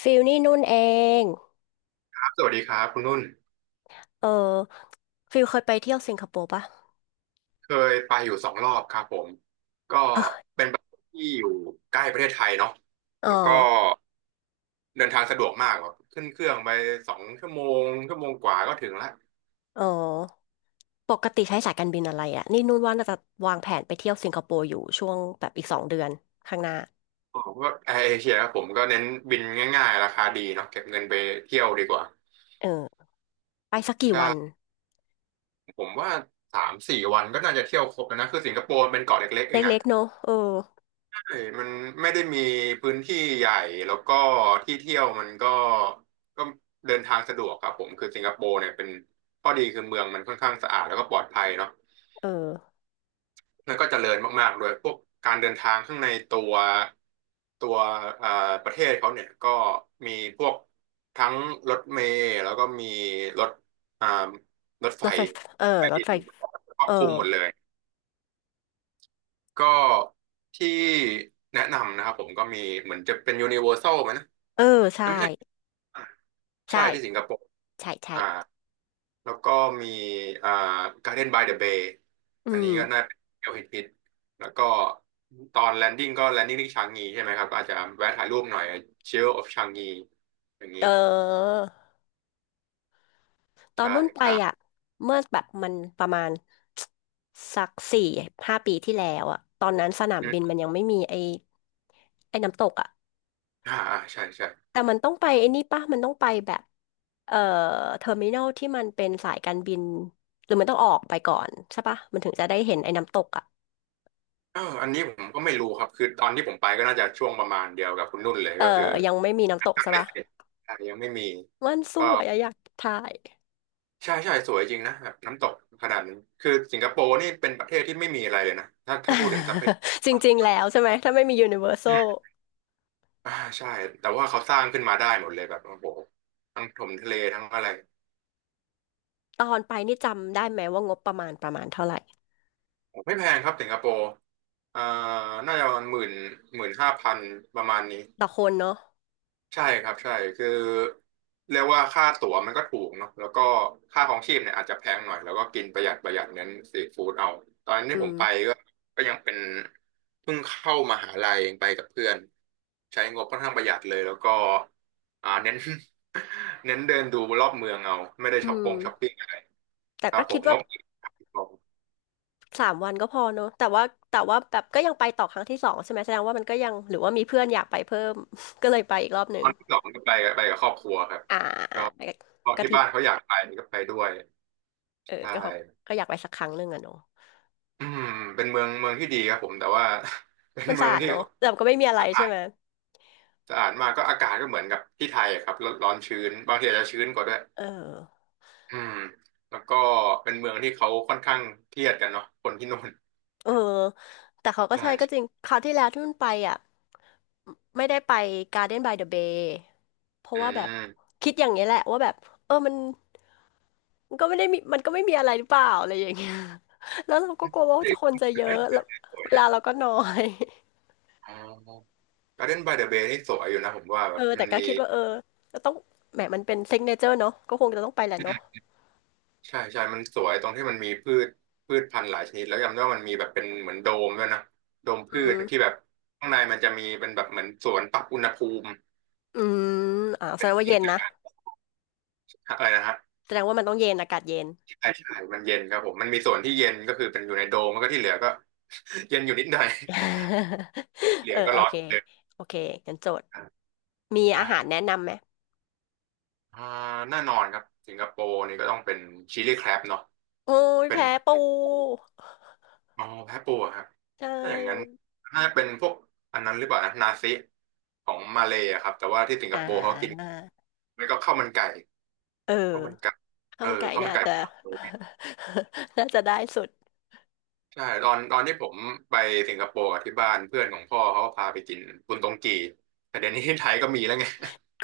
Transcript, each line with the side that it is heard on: left: ฟิลนี่นุ่นเอง
right: สวัสดีครับคุณนุ่น
left: เออฟิลเคยไปเที่ยวสิงคโปร์ปะ
right: เคยไปอยู่2 รอบครับผมก็เป็นประเทศที่อยู่ใกล้ประเทศไทยเนาะ
left: อ๋อ
right: แล้วก็เดินทางสะดวกมากแบบขึ้นเครื่องไป2 ชั่วโมงชั่วโมงกว่าก็ถึงละ
left: อ๋อปกติใช้สายการบินอะไรอะนี่นุ่นว่าน่าจะวางแผนไปเที่ยวสิงคโปร์อยู่ช่วงแบบอีก2 เดือนข้างหน้า
right: ผมก็แอร์เอเชียครับผมก็เน้นบินง่ายๆราคาดีเนาะเก็บเงินไปเที่ยวดีกว่า
left: เออไปสักกี่วัน
right: ใช่ผมว่า3-4 วันก็น่าจะเที่ยวครบแล้วนะคือสิงคโปร์มันเป็นเกาะเล็กๆเองอะ
left: เล็กๆเนอะเออ
right: ใช่มันไม่ได้มีพื้นที่ใหญ่แล้วก็ที่เที่ยวมันก็ก็เดินทางสะดวกครับผมคือสิงคโปร์เนี่ยเป็นข้อดีคือเมืองมันค่อนข้างสะอาดแล้วก็ปลอดภัยเนาะ
left: เออ
right: แล้วก็เจริญมากๆด้วยพวกการเดินทางข้างในตัวเอ่อประเทศเขาเนี่ยก็มีพวกทั้งรถเมล์แล้วก็มีรถอ่ารถไฟ
left: รถไฟเออ
right: ใต้
left: ร
right: ดิ
left: ถไฟ
right: นครอ
left: เอ
right: บ
left: อ
right: คลุมหมดเลยก็ที่แนะนำนะครับผมก็มีเหมือนจะเป็น Universal ไหมนะ
left: เออ
right: แต่
left: ใช่
right: ไม่ใช่ใช่
left: ใช่
right: ที่สิงคโปร์
left: ใช่ใช่
right: อ่าแล้วก็มีอ่า Garden by the Bay
left: อื
right: อันนี้
left: ม
right: ก็น่าเป็นเที่ยวฮิตๆแล้วก็ตอนแลนดิ้งก็แลนดิ้งที่ชางงีใช่ไหมครับอาจจะแวะถ่ายรูปหน่อย s h i l d of ชางงีอย่าง
left: เอ
right: นี้
left: อ ตอน
right: ใช่
left: นุ่นไป
right: ครั
left: อ่ะ
right: บ
left: เมื่อแบบมันประมาณ สัก4 5 ปีที่แล้วอ่ะตอนนั้นสนามบิน
right: อืม
left: มันยังไม่มีไอ้ไอ้น้ำตกอ่ะ
right: อ่าอ่าใช่ใช่
left: แต่มันต้องไปไอ้นี่ป่ะมันต้องไปแบบเอ่อเทอร์มินอลที่มันเป็นสายการบินหรือมันต้องออกไปก่อนใช่ป่ะมันถึงจะได้เห็นไอ้น้ำตกอ่ะ
right: เอออันนี้ผมก็ไม่รู้ครับคือตอนที่ผมไปก็น่าจะช่วงประมาณเดียวกับคุณนุ่นเลย
left: เออ
right: ก็คือ
left: ยังไม่มีน้ำตกใช่ป่ะ
right: ยังไม่มี
left: มันส
right: ก็
left: วยอะอยากถ่าย
right: ใช่ใช่สวยจริงนะแบบน้ำตกขนาดนั้นคือสิงคโปร์นี่เป็นประเทศที่ไม่มีอะไรเลยนะถ้าพูดถึงทรัพยา
left: จ
right: ก
left: ริง
right: ร
left: ๆแล้วใช่ไหมถ้าไม่มียูนิเวอร์แซ
right: อื
left: ล
right: มอ่าใช่แต่ว่าเขาสร้างขึ้นมาได้หมดเลยแบบโอ้โหทั้งถมทะเลทั้งอะไร
left: ตอนไปนี่จำได้ไหมว่างบประมาณประมาณเท่าไหร่
right: ไม่แพงครับสิงคโปร์อ่าน่าจะประมาณหมื่น15,000ประมาณนี้
left: ต่อคนเนาะ
right: ใช่ครับใช่คือเรียกว่าค่าตั๋วมันก็ถูกเนาะแล้วก็ค่าของชีพเนี่ยอาจจะแพงหน่อยแล้วก็กินประหยัดประหยัดเน้นสตรีทฟู้ดเอาตอนนั้นที่
left: อื
right: ผ
left: ม
right: มไปก็ยังเป็นเพิ่งเข้ามหาลัยเองไปกับเพื่อนใช้งบค่อนข้างประหยัดเลยแล้วก็เน้น เน้นเดินดูรอบเมืองเอาไม่ได้
left: อืม
right: ช้อปปิ้งอะไร
left: แต่
right: ครั
left: ก็
right: บผ
left: คิด
right: มง
left: ว่า
right: บ
left: สามวันก็พอเนอะแต่ว่าแต่ว่าแบบก็ยังไปต่อครั้งที่ 2ใช่ไหมแสดงว่ามันก็ยังหรือว่ามีเพื่อนอยากไปเพิ่ม ก็เลยไปอีกรอบห
right: ต
left: นึ่ง
right: อนที่สองเนี่ยไปกับครอบครัวครับ
left: อ่าอ่า
right: ก็พอ
left: ก
right: ที่
left: ฐิน
right: บ้านเขาอยากไปก็ไปด้วย
left: เออ
right: ใช่
left: ก็เขาก็อยากไปสักครั้งหนึ่งอะเนอะ
right: อืมเป็นเมืองเมืองที่ดีครับผมแต่ว่า เป็น
left: มัน
right: เมื
left: สะ
right: อง
left: อาด
right: ที่
left: เนอะแต่ก็ไม่มีอะ ไร
right: สะอา
left: ใช่
right: ด
left: ไหม
right: สะอาดมากก็อากาศก็เหมือนกับที่ไทยอะครับร้อนร้อนชื้นบางทีอาจจะชื้นกว่าด้วย
left: เออ
right: อืมแล้วก็เป็นเมืองที่เขาค่อนข้างเครียดกันเนาะคนที่นู่น
left: เออแต่เขาก็
right: ใช่
left: ใช่ก็จริงคราวที่แล้วที่มันไปอ่ะไม่ได้ไป Garden by the Bay เพราะ
right: อื
left: ว่าแบบ
right: ม
left: คิดอย่างนี้ยแหละว่าแบบเออมันมันก็ไม่ได้มีมันก็ไม่มีอะไรหรือเปล่าอะไรอย่างเงี้ย แล้วเราก็กลัวว่าจะคนจะเยอะแล้วเวลา
right: น
left: เราก็น้อย
right: อ๋อการ์เดนบายเดอะเบย์นี่สวยอยู่นะผมว่า แบ
left: เออ
right: บมั
left: แต่
right: น
left: ก็
right: มี
left: คิดว่าเออจะต้องแหมมันเป็นซิกเนเจอร์เนาะก็คงจะต้องไปแหละเนาะ
right: ใช่ใช่มันสวยตรงที่มันมีพืชพันธุ์หลายชนิดแล้วจำได้ว่ามันมีแบบเป็นเหมือนโดมด้วยนะโดมพื
left: อื
right: ช
left: ม
right: ที่แบบข้างในมันจะมีเป็นแบบเหมือนสวนปรับอุณหภูมิ
left: อืมอ่าแสดงว่าเย็นนะ
right: อะไรนะฮะ
left: แสดงว่ามันต้องเย็นอากาศเย็น
right: ใช่ใช่มันเย็นครับผมมันมีส่วนที่เย็นก็คือเป็นอยู่ในโดมแล้วก็ที่เหลือก็ เย็นอยู่นิดหน่อย เห ลื
left: เอ
right: อ
left: อ
right: ก็
left: โอ
right: ร้อ
left: เค
right: นเลย
left: โอเคงั้นโจทย์
right: อ
left: มีอา
right: ่า
left: หารแนะนำไหม
right: อ่าแน่นอนครับสิงคโปร์นี่ก็ต้องเป็นชิลลี่แครบเนาะ
left: โอ้ย
right: เป็น
left: แพ้ปู
right: อ๋อแพะปูอะครับ
left: ใช
right: ถ้าอย่างนั้น
left: ่
right: น่าจะเป็นพวกอันนั้นหรือเปล่านะ นาซิของมาเลย์อะครับ แต่ว่าที่สิงค
left: อ่
right: โปร์เขากิน
left: า
right: แล้วก็ข้าวมันไก่
left: เออ
right: ข้าวมันไก่
left: ข้า
right: เอ
left: ว
right: อ
left: มันไก่
right: ข้าว
left: เนี่
right: มั
left: ย
right: น
left: อา
right: ไก่
left: จจะ น่าจะได้สุด
right: ใช่ตอนที่ผมไปสิงคโปร์กับที่บ้านเพื่อนของพ่อเขาก็พาไปกินบุนตงกีแต่เดี๋ยวนี้ที่ไทยก็มีแล้วไง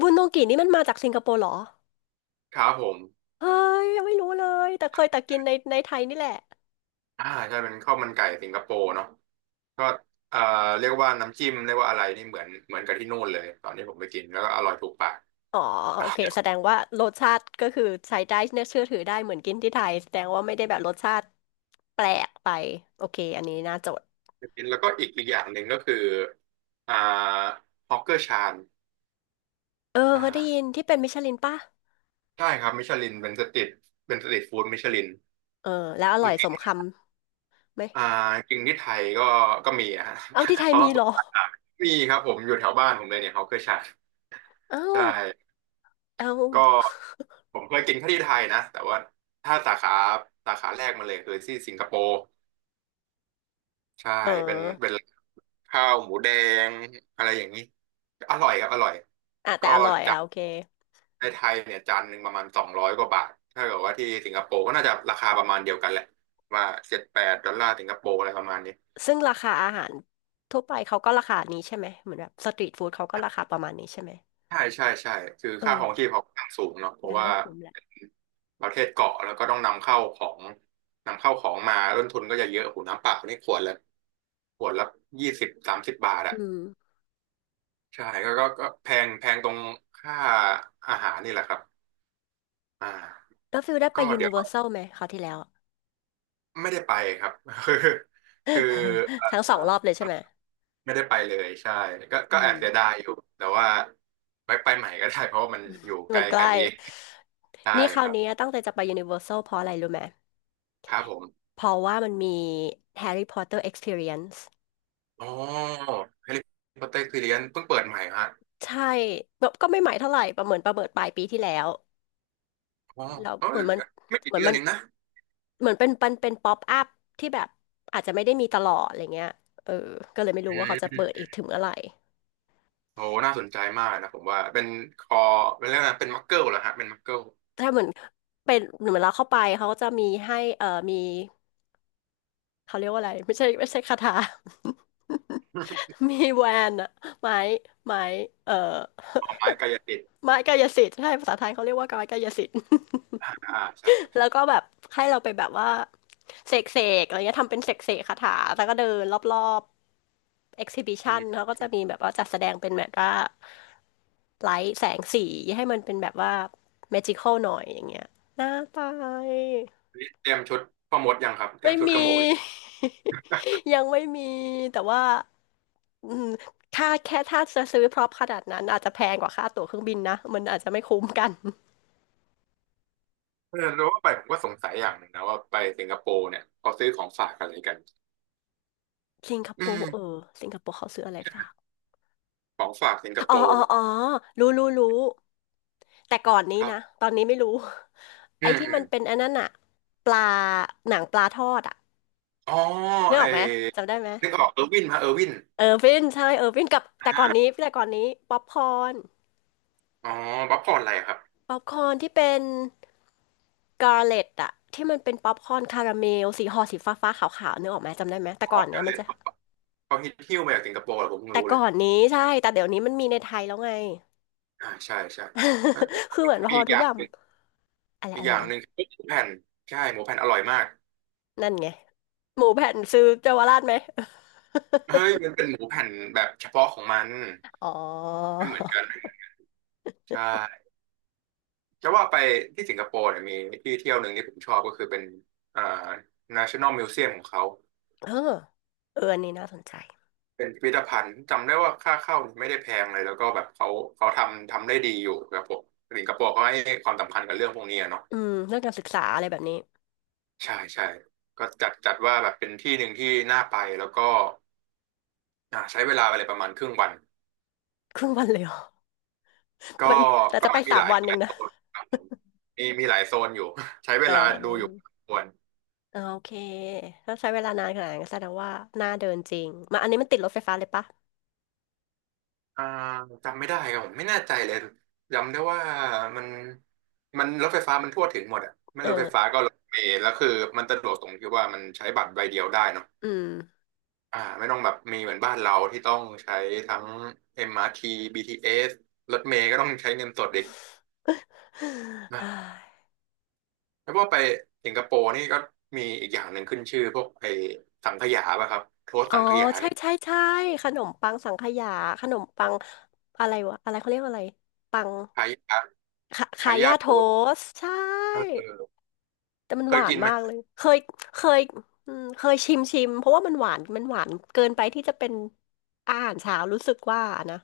left: บุนโนกินี่มันมาจากสิงคโปร์เหรอ
right: ครับผม
left: เฮ้ยยังไม่รู้เลยแต่เคยแต่กินในในไทยนี่แหละ
right: ใช่เป็นข้าวมันไก่สิงคโปร์เนาะก็เอ่อเรียกว่าน้ำจิ้มเรียกว่าอะไรนี่เหมือนกับที่นู่นเลยตอนที่ผมไปกินแล้วก็อร่อยถูกปาก
left: อ๋อโอเค แสดงว่ารสชาติก็คือใช้ได้เน่าเชื่อถือได้เหมือนกินที่ไทยแสดงว่าไม่ได้แบบรสชาติแปลกไปโอเคอันนี้น่าจด
right: ไปกินแล้วก็อีกอย่างหนึ่งก็คืออ่าฮอกเกอร์ชาน
left: เออเคยได้ยิน
right: อ่า
left: ที่เป็นมิชลินป่ะ
right: ใช่ครับมิชลินเป็นสตรีทฟู้ดมิชลิน
left: เออแล้วอร่อยสมคำไหม
right: อ่าจริงที่ไทยก็มีอะฮะ
left: เอาที่ไท ย
right: เขา
left: มี
right: ว่าเปิ
left: เหร
right: ด
left: อ
right: รานมีครับผมอยู่แถวบ้านผมเลยเนี่ยเขาเคยฉาย
left: เอ้า
right: ใช่
left: เอ้า
right: ก็ผมเคยกินแค่ที่ไทยนะแต่ว่าถ้าสาขาแรกมาเลยคือที่สิงคโปร์ใช่
left: เออ
right: เป็นข้าวหมูแดงอะไรอย่างนี้อร่อยครับอร่อย
left: อ่ะแต่
right: ก็
left: อร่อย
right: จา
left: อ่ะ
right: น
left: โอเค
right: ในไทยเนี่ยจานหนึ่งประมาณ200 กว่าบาทถ้าเกิดว่าที่สิงคโปร์ก็น่าจะราคาประมาณเดียวกันแหละว่า7-8 ดอลลาร์สิงคโปร์อะไรประมาณนี้
left: ซึ่งราคาอาหารทั่วไปเขาก็ราคานี้ใช่ไหมเหมือนแบบสตรีทฟู้ดเขาก็ราคาประมาณนี้ใช่ไหม
right: ใช่ใช่ใช่คือ
left: เออ
right: ค่าครองชีพเขาค่างสูงเนาะเพราะ
left: งั้น
right: ว่า
left: ก็คุ้มแหละ
right: ประเทศเกาะแล้วก็ต้องนำเข้าของมาต้นทุนก็จะเยอะหูน้ำเปล่านี่ขวดละ20-30 บาทอะ
left: อืม
right: ใช่ก็แพงแพงตรงค่าอาหารนี่แหละครับอ่า
left: แล้วฟิลได้ไป
right: ก็
left: ยู
right: เดี๋
left: นิ
right: ยว
left: เวอร์แซลไหมคราวที่แล้ว
right: ไม่ได้ไปครับ คือคือเอ
left: ทั้งส
right: ่
left: อ
right: อ
left: งรอบเลยใช่ไหม
right: ไม่ได้ไปเลยใช่ก็
left: อื
right: ก็แอบเสียดา
left: ม
right: ยอยู่แต่ว่าไปใหม่ก็ได้เพราะว่ามันอยู่ไก
left: มั
right: ล
left: นใก
right: แค่
left: ล้
right: นี้เองใช่
left: นี่ค
right: ค
left: ราว
right: รับ
left: นี้ตั้งใจจะไปยูนิเวอร์แซลเพราะอะไรรู้ไหม
right: ครับผม
left: เพราะว่ามันมีแฮร์รี่พอตเตอร์ Experience
right: อ๋อแฮร์รี่พอตเตอร์คือเรียนเพิ่งเปิดใหม่ฮะ
left: ใช่แบบก็ไม่ใหม่เท่าไหร่ประเมินประเมินปลายปีที่แล้ว
right: อ๋อ
left: แล้ว
right: เอ้
left: เหมื
right: ย
left: อนมัน
right: ไม่
left: เห
right: กี่
left: มือน
right: เดือน
left: มัน
right: เองนะ
left: เหมือนเป็นเป็นเป็นป๊อปอัพที่แบบอาจจะไม่ได้มีตลอดอะไรเงี้ยเออก็เลยไม่
right: อื
left: รู้ว่าเขาจะเปิด
right: ม
left: อีกถึงเมื่อไหร่
right: โอน่าสนใจมากนะผมว่าเป็นคอเป็นเรื่องนะไรเป็นมักเกิลเหรอฮะเป็นมักเกิล
left: ถ้าเหมือนเป็นเหมือนเราเข้าไปเขาก็จะมีให้มี เขาเรียกว่าอะไรไม่ใช่ไม่ใช่คาถา มีแวนอะไม้ไม้เอ่อ
right: เอาไม้กายสิทธิ์
left: ไม้กายสิทธิ์ใช่ภาษาไทยเขาเรียกว่าไม้กายสิทธิ์
right: อ่าใช่ครับ
left: แล้
right: ใช่
left: วก็แบบให้เราไปแบบว่าเสกเสกอะไรเงี้ยทำเป็นเสกเสกคาถาแล้วก็เดินรอบๆ
right: อื
left: exhibition
right: ม
left: เขาก็จะมีแบบว่าจัดแสดงเป็นแบบว่าไลท์แสงสีให้มันเป็นแบบว่า magical หน่อยอย่างเงี้ยน่าไป
right: นี่เตรียมชุดพ่อมดยังครับเตรี
left: ไม่
right: ยมชุดกระ
left: มี
right: โหมกยัง
left: ยังไม่มีแต่ว่า อืมถ้าแค่ถ้าจะซื้อพร็อพขนาดนั้นอาจจะแพงกว่าค่าตั๋วเครื่องบินนะมันอาจจะไม่คุ้มกัน
right: เออแล้วว่าไปผมก็สงสัยอย่างหนึ่งนะว่าไปสิงคโปร์เนี่ยเขาซื้อของฝากอะไรกัน
left: สิงค
right: อื
left: โป
right: ม
left: ร์เออสิงคโปร์เขาซื้ออะไรฝาก
right: ของฝากสิงคโป
left: อ๋ออ๋อ
right: ร์
left: อ๋อรู้รู้รู้แต่ก่อนนี้
right: ครับ
left: นะตอนนี้ไม่รู้
right: อื
left: ไอ้
right: ม
left: ที่
right: อื
left: มั
right: ม
left: นเป็นอันนั้นอะปลาหนังปลาทอดอะ
right: อ๋อ
left: นึกอ
right: ไอ้
left: อกไหมจำได้ไหม
right: นึกออกเออร์วินฮะเออร์วิน
left: เออร์วินใช่เออร์วินกับแต่ก่
right: อา
left: อนนี้แต่ก่อนนี้ป๊อปคอร์น
right: อ๋อป๊อปคอร์นอะไรครับ
left: ป๊อปคอร์นที่เป็นกา r l เลตอะที่มันเป็นป๊อปคอร์นคาราเมลสีห่อสีฟ้าๆขาวๆนึกออกไหมจำได้ไหมแต่
right: อ๋
left: ก่
right: อ
left: อนเนี้
right: เกา
left: ย
right: ห
left: มั
right: ลี
left: นจะ
right: เขาฮิตหิ้วมาจากสิงคโปร์เหรอผมเพิ่ง
left: แต่
right: รู้เล
left: ก่อ
right: ย
left: นนี้ใช่ แต่เดี๋ยวนี้มันมีในไทยแล้วไง
right: อ่าใช่ใช่แล้ว
left: คือเหมือนพ
right: มี
left: อ
right: อีก
left: ทุ
right: อ
left: กอ
right: ย่าง
left: ย่าง
right: หนึ่ง
left: อะไร
right: อีก
left: อะ
right: อ
left: ไร
right: ย่าง
left: อะ
right: ห
left: ไร
right: นึ่งคือหมูแผ่นใช่หมูแผ่นอร่อยมาก
left: นั่นไง หมูแผ่นซื้อเยาวราชไหม
right: เฮ้ยมันเป็นหมูแผ่นแบบเฉพาะของมัน
left: อ๋อ
right: ไม่เหมือนกันใช่จะว่าไปที่สิงคโปร์เนี่ยมีที่เที่ยวหนึ่งที่ผมชอบก็คือเป็นอ่า National Museum ของเขา
left: เออเอออันนี้น่าสนใจ
right: เป็นพิพิธภัณฑ์จำได้ว่าค่าเข้าไม่ได้แพงเลยแล้วก็แบบเขาทำได้ดีอยู่ครับผมสิงคโปร์เขาให้ความสำคัญกับเรื่องพวกนี้อะเนาะ
left: อืมเรื่องการศึกษาอะไรแบบนี้
right: ใช่ใช่ก็จัดว่าแบบเป็นที่หนึ่งที่น่าไปแล้วก็ใช้เวลาไปเลยประมาณครึ่งวัน
left: ครึ่งวันเลยเหรอ ไป
right: ก็
left: แต่
right: ก็
left: จะไป
right: มันมี
left: สา
right: ห
left: ม
right: ลาย
left: วัน
right: ห
left: เอ
right: ลาย
left: ง
right: โซ
left: นะ
right: นครับผมมีหลายโซนอยู่ ใช้
left: เ
right: เวลาดูอยู่พ
left: ออ
right: อสมควร
left: เออโอเคถ้าใช้เวลานานขนาดนั้นก็แสดงว่าน่าเดินจริงมาอันนี้มันติดรถไฟฟ้าเลยปะ
right: อ่าจำไม่ได้ครับผมไม่แน่ใจเลยจำได้ว่ามันมันรถไฟฟ้ามันทั่วถึงหมดอ่ะไม่รถไฟฟ้า
left: เออ
right: ก็รถเมล์แล้วคือมันสะดวกตรงที่ว่ามันใช้บัตรใบเดียวได้เนาะ
left: อืม
right: ไม่ต้องแบบมีเหมือนบ้านเราที่ต้องใช้ทั้ง MRT BTS รทีบีทีเอสรถเมล์ก็ต้องใช้เงินสดอีก แล้วพวาไปสิงคโปร์นี่ก็มีอีกอย่างหนึ่งขึ้นชื่อพวกไอ้สังขยาป่ะครับโทษ
left: อ๋อ
right: สังขยา
left: ใช่
right: เนี่ย
left: ใช่ใช่ขนมปังสังขยาขนมปังอะไรวะอะไรเขาเรียกว่าอะไรปัง
right: คายา
left: ขาขา
right: คายา
left: ยา
right: โท
left: โท
right: ษ
left: สต์ใช่
right: เออเออ
left: แต่มัน
right: เค
left: ห
right: ย
left: วาน
right: กินไหม
left: มากเลยเคยเคยอืมเคยชิมชิมเพราะว่ามันหวานมันหวานเกินไปที่จะเป็นอาหารเช้ารู้สึกว่านะ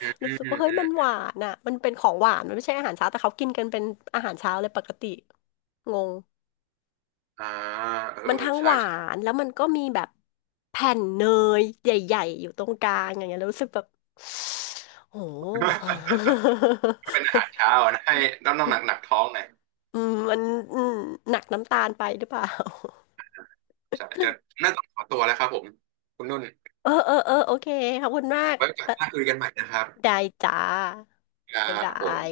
right: อืม
left: รู้
right: อืม
left: สึกว่าเฮ้ย
right: อื
left: มันห
right: ม
left: วานอ่ะมันเป็นของหวานมันไม่ใช่อาหารเช้าแต่เขากินกันเป็นอาหารเช้าเลยปกติงง
right: อ่าเออ
left: มัน
right: เออ
left: ทั้งห
right: ใช่
left: วา
right: ใช่
left: นแล้วมันก็มีแบบแผ่นเนยใหญ่ๆอยู่ตรงกลางอย่างเงี้ยแล้วรู้สึกแบบโอ้โห
right: เป็นอาหารเช้า อะนะให้ต้องหนักหนักท้องหน่อย
left: อืมมันอืมหนักน้ำตาลไปหรือเปล่า
right: ใช่จะน่าต้องขอตัวแล้วครับผมคุณนุ่น
left: เออเออเออโอเคขอบคุณมาก
right: ไว้โอกั
left: เอ
right: น
left: อ
right: หน้าคุยกันใหม่นะครับ
left: ได้จ้า
right: ครั
left: บ๊าย
right: บ
left: บา
right: ผม
left: ย